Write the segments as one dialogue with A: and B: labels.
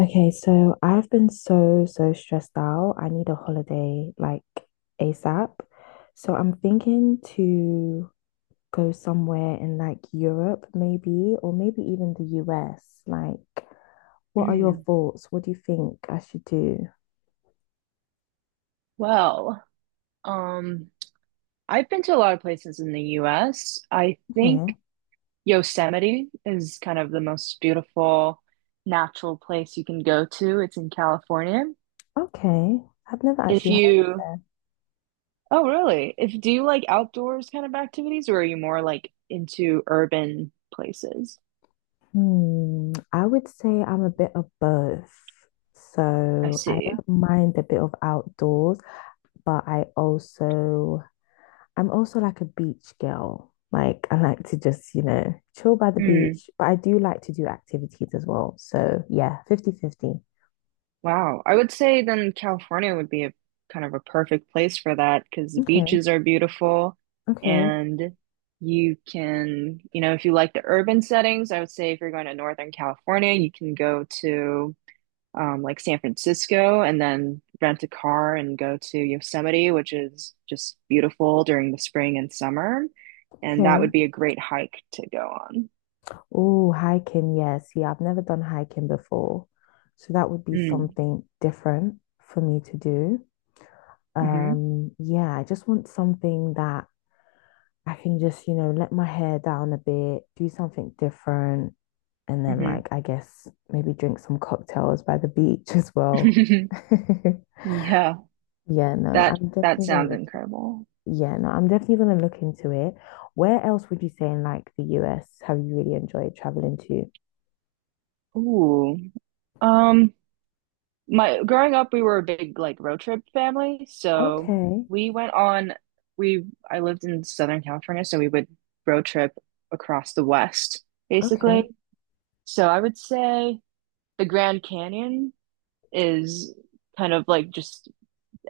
A: Okay, so I've been so, so stressed out. I need a holiday like ASAP. So I'm thinking to go somewhere in like Europe, maybe, or maybe even the US. Like, what are your
B: Mm.
A: thoughts? What do you think I should do?
B: Well, um, I've been to a lot of places in the US. I
A: Okay.
B: think Yosemite is kind of the most beautiful natural place you can go to. It's in California.
A: Okay. I've never
B: If
A: actually heard of
B: you,
A: that.
B: Oh, really? If do you like outdoors kind of activities, or are you more like into urban places?
A: Hmm. I would say I'm a bit of both.
B: I
A: So I
B: see.
A: don't mind a bit of outdoors, but I'm also like a beach girl. Like I like to just, chill by the
B: Mm.
A: beach, but I do like to do activities as well. So yeah, fifty-fifty.
B: Wow. I would say then California would be a kind of a perfect place for that because the
A: Okay,
B: beaches are beautiful
A: okay,
B: and you can, if you like the urban settings, I would say if you're going to Northern California, you can go to like San Francisco and then rent a car and go to Yosemite, which is just beautiful during the spring and summer. And that
A: okay.
B: would be a great hike to go on.
A: Oh, hiking. Yes. Yeah, see, I've never done hiking before. So that would be
B: Mm.
A: something different for me to do.
B: hmm
A: Yeah, I just want something that I can just, let my hair down a bit, do something different, and then like I guess maybe drink some cocktails by the beach as well.
B: hmm Yeah,
A: Yeah, no,
B: that
A: I'm
B: that
A: definitely gonna
B: sounds
A: look.
B: incredible.
A: Yeah, no, I'm definitely gonna look into it. Where else would you say in like the US have you really enjoyed traveling to?
B: Ooh. Um, my growing up, we were a big like road trip family, so
A: Okay,
B: we went on we I lived in Southern California, so we would road trip across the West,
A: okay.
B: basically. So I would say the Grand Canyon is kind of like just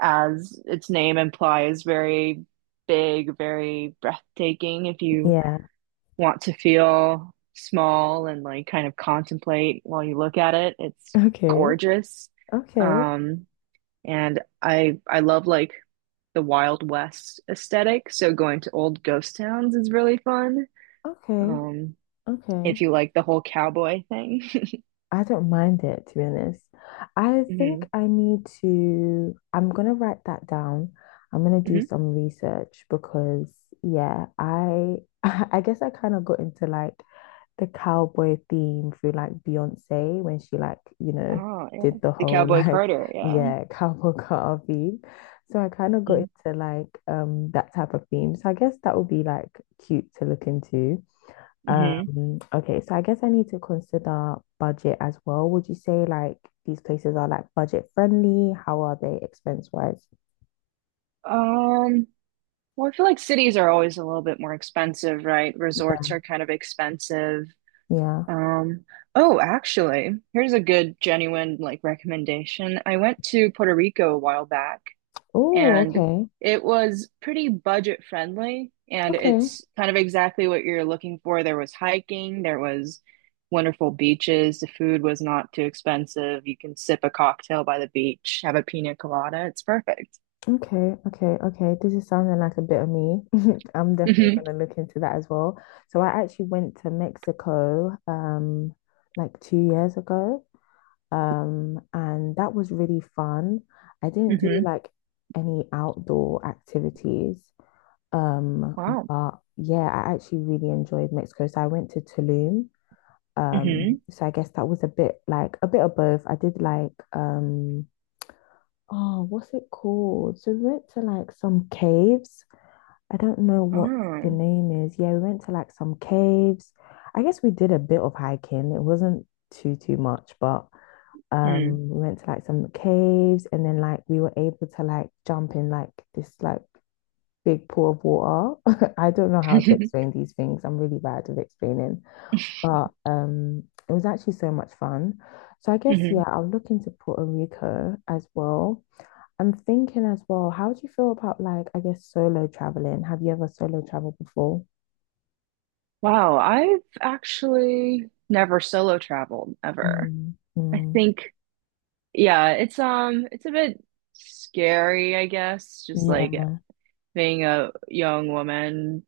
B: as its name implies, very big, very breathtaking if you
A: Yeah.
B: want to feel small and like kind of contemplate while you look at it. It's
A: Okay,
B: gorgeous.
A: okay,
B: Um, and I love like the Wild West aesthetic. So going to old ghost towns is really fun.
A: okay,
B: Um,
A: okay.
B: if you like the whole cowboy thing.
A: I don't mind it, to be honest. I think
B: hmm
A: I need to, I'm gonna write that down. I'm gonna do
B: hmm
A: some research because yeah, I I guess I kind of got into like the cowboy theme through like Beyonce when she like,
B: Oh, yeah.
A: did the
B: The
A: whole
B: Cowboy
A: like
B: Carter, yeah.
A: yeah, cowboy car theme. So I kind of got
B: Mm-hmm.
A: into like that type of theme. So I guess that would be like cute to look into.
B: Mm-hmm.
A: Okay, so I guess I need to consider budget as well. Would you say like these places are like budget friendly? How are they expense wise?
B: Um, well, I feel like cities are always a little bit more expensive, right?
A: Yeah.
B: Resorts are kind of expensive.
A: Yeah.
B: Um, oh, actually, here's a good, genuine like recommendation. I went to Puerto Rico a while back
A: Oh,
B: and
A: okay.
B: it was pretty budget friendly and
A: Okay.
B: it's kind of exactly what you're looking for. There was hiking, there was wonderful beaches, the food was not too expensive. You can sip a cocktail by the beach, have a pina colada. It's perfect.
A: Okay. Okay. Okay. This is sounding like a bit of me. I'm definitely
B: hmm
A: gonna look into that as well. So I actually went to Mexico like 2 years ago. And that was really fun. I didn't do
B: hmm
A: like any outdoor activities. Um,
B: Wow.
A: but yeah, I actually really enjoyed Mexico. So I went to Tulum.
B: Hmm.
A: So I guess that was a bit of both. I did oh, what's it called? So we went to like some caves. I don't know what the
B: Oh.
A: name is. Yeah, we went to like some caves. I guess we did a bit of hiking. It wasn't too much, but we went to like some caves and then like we were able to like jump in like this like big pool of water. I don't know how to
B: Mm.
A: explain these things. I'm really bad at explaining, but it was actually so much fun. So I guess yeah, I'm looking to Puerto Rico as well. I'm thinking as well. How do you feel about like I guess solo traveling? Have you ever solo traveled before?
B: Wow, I've actually never solo traveled ever.
A: Mm,
B: I
A: mm,
B: think, yeah, it's it's a bit scary, I guess, just like
A: yeah,
B: being a young woman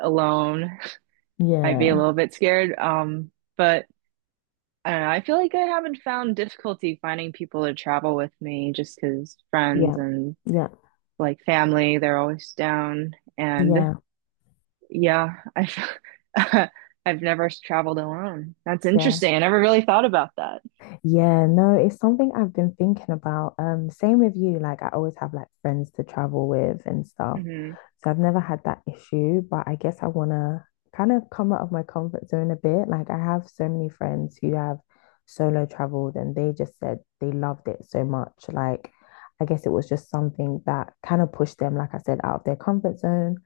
B: alone. I'd be a
A: yeah,
B: little bit scared. But I don't know, I feel like I haven't found difficulty finding people to travel with me just because
A: yeah,
B: friends and
A: yeah,
B: like family, they're always down. And
A: yeah,
B: yeah, I've I've never traveled alone. That's
A: yeah.
B: interesting. I never really thought about that.
A: Yeah, no, it's something I've been thinking about. Same with you. Like I always have like friends to travel with and stuff.
B: hmm
A: So I've never had that issue, but I guess I wanna kind of come out of my comfort zone a bit. Like I have so many friends who have solo traveled and they just said they loved it so much. Like I guess it was just something that kind of pushed them, like I said, out of their comfort zone.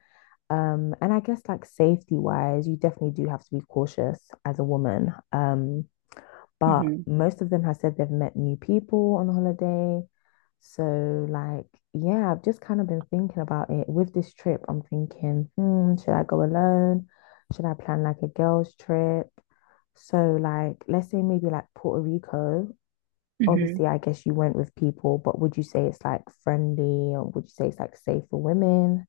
A: And I guess like safety wise, you definitely do have to be cautious as a woman. But
B: hmm
A: most of them have said they've met new people on holiday. So, like, yeah, I've just kind of been thinking about it. With this trip, I'm thinking, should I go alone? Should I plan like a girls' trip? So, like, let's say maybe like Puerto Rico.
B: hmm
A: Obviously, I guess you went with people, but would you say it's like friendly or would you say it's like safe for women?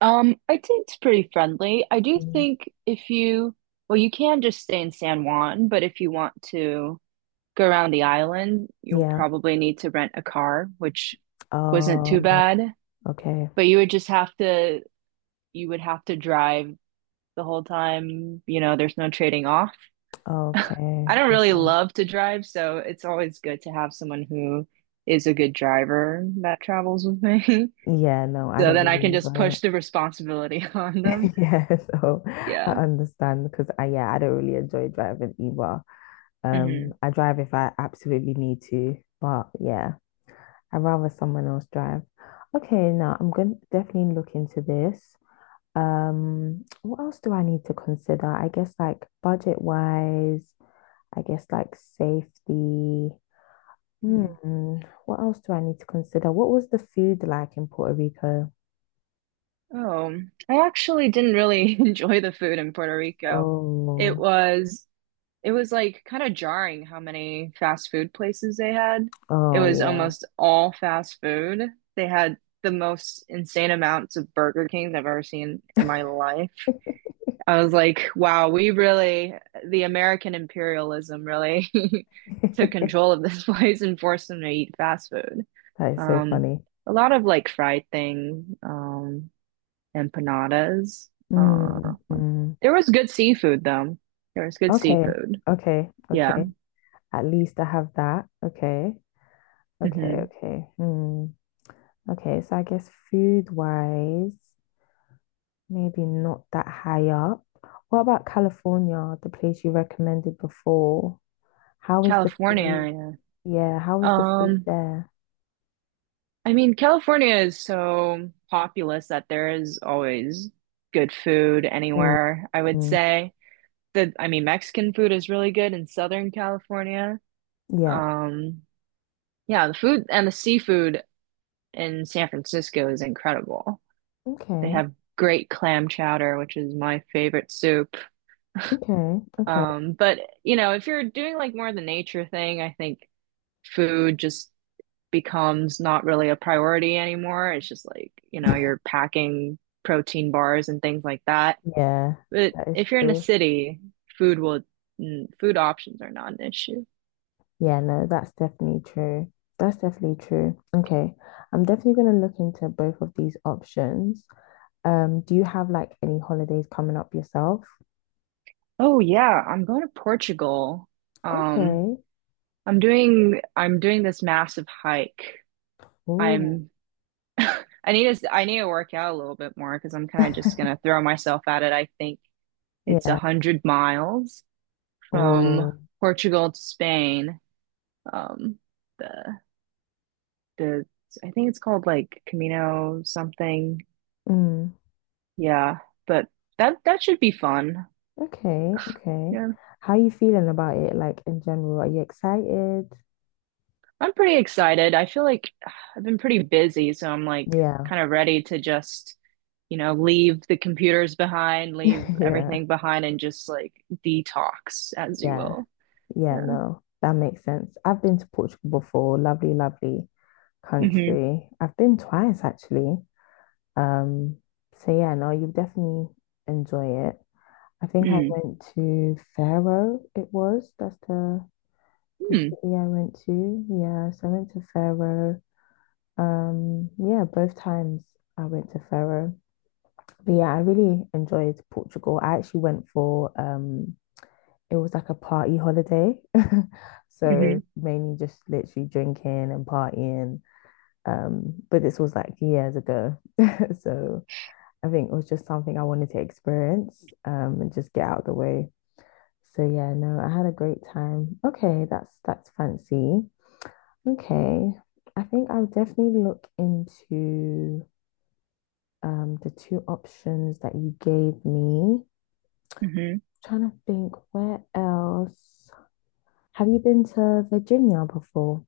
B: I think it's pretty friendly. I do
A: Mm.
B: think if you, well, you can just stay in San Juan, but if you want to go around the island, you'll
A: Yeah.
B: probably need to rent a car, which wasn't too
A: Um,
B: bad.
A: okay.
B: But you would have to drive the whole time. There's no trading off.
A: Okay.
B: I don't really
A: Okay.
B: love to drive, so it's always good to have someone who is a good driver that travels with me.
A: Yeah, no, I
B: So
A: don't
B: then I
A: really
B: can just
A: enjoy it.
B: push the responsibility on them.
A: Yeah, so I
B: Yeah.
A: understand because I don't really enjoy driving either.
B: hmm
A: I drive if I absolutely need to, but yeah, I'd rather someone else drive. Okay, now I'm going to definitely look into this. What else do I need to consider? I guess like budget wise, I guess like safety.
B: hmm
A: Hmm, what else do I need to consider? What was the food like in Puerto Rico?
B: Oh, I actually didn't really enjoy the food in Puerto Rico. It
A: Oh,
B: was it was like kind of jarring how many fast food places they had. It
A: oh
B: was almost all fast food. They had the most insane amounts of Burger Kings I've ever seen in my life. I was like, wow, we really, the American imperialism really took
A: yeah.
B: control of this place and forced them to eat fast food.
A: That is so
B: Um,
A: funny.
B: a lot of like fried things, empanadas. Uh,
A: Mm, mm.
B: there was good seafood though. There was good
A: Okay,
B: seafood.
A: okay,
B: Yeah.
A: okay. At least I have that. Okay, okay,
B: Hmm.
A: okay. Hmm. Okay, so I guess food wise, maybe not that high up. What about California, the place you recommended before? How is the food?
B: California.
A: Yeah, how
B: Yeah.
A: is the food
B: Um,
A: there?
B: I mean, California is so populous that there is always good food
A: Mm,
B: anywhere, I would
A: mm.
B: say. The I mean Mexican food is really good in Southern California.
A: Yeah.
B: Um, yeah, the food and the seafood in San Francisco is incredible. They
A: Okay,
B: have great clam chowder, which is my favorite soup.
A: okay, okay.
B: But if you're doing like more of the nature thing, I think food just becomes not really a priority anymore. It's just like, you're packing protein bars and things like that.
A: Yeah,
B: But
A: that is
B: if you're in a
A: true.
B: city, food will food options are not an issue.
A: Yeah, no, that's definitely true. That's definitely true. Okay. I'm definitely going to look into both of these options. Do you have like any holidays coming up yourself?
B: Oh yeah, I'm going to Portugal. Um,
A: Okay.
B: I'm doing this massive hike.
A: Oh.
B: I'm I need to work out a little bit more because I'm kind of just gonna throw myself at it. I think it's a
A: Yeah.
B: hundred miles from
A: Oh.
B: Portugal to Spain. Um, the the I think it's called like Camino something.
A: Mm.
B: Yeah, but that should be fun.
A: Okay. Okay.
B: Yeah.
A: How are you feeling about it? Like in general, are you excited?
B: I'm pretty excited. I feel like I've been pretty busy, so I'm like
A: Yeah.
B: kind of ready to just, leave the computers behind, leave
A: Yeah.
B: everything behind, and just like detox, as you
A: Yeah.
B: will.
A: Yeah,
B: Yeah.
A: no, that makes sense. I've been to Portugal before. Lovely, lovely
B: Mm-hmm.
A: country. I've been twice actually. Um, so yeah, no, you definitely enjoy it. I think I
B: Mm.
A: went to Faro, it was. That's the
B: Mm.
A: city I went to. Yeah, so I went to Faro. Yeah, both times I went to Faro. But yeah, I really enjoyed Portugal. I actually went for it was like a party holiday.
B: Mm-hmm.
A: So mainly just literally drinking and partying. But this was like years ago. So I think it was just something I wanted to experience and just get out of the way. So yeah, no, I had a great time. Okay, that's fancy. Okay, I think I'll definitely look into the two options that you gave me. I'm
B: Mm-hmm.
A: trying to think where else. Have you been to Virginia before?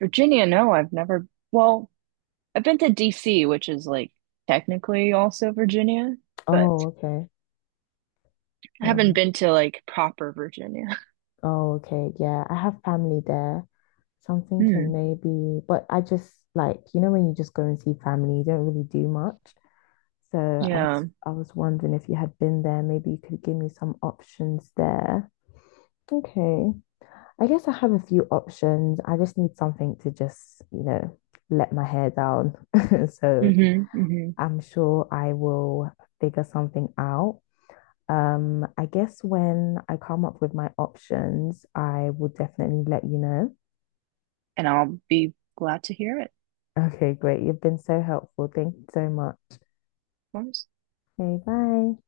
B: Virginia, no, I've never, well, I've been to DC, which is like technically also Virginia, but
A: Oh, okay.
B: I haven't
A: Oh.
B: been to like proper Virginia.
A: Oh, okay. Yeah, I have family there. So I'm thinking
B: Hmm.
A: maybe, but I just like, when you just go and see family, you don't really do much. So I
B: Yeah.
A: was I was wondering if you had been there, maybe you could give me some options there. Okay. I guess I have a few options. I just need something to just, let my hair down. So
B: Mm-hmm. Mm-hmm.
A: I'm sure I will figure something out. I guess when I come up with my options, I will definitely let you know.
B: And I'll be glad to hear it,
A: Okay, great. You've been so helpful. Thank you so much.
B: of course.
A: Okay, bye.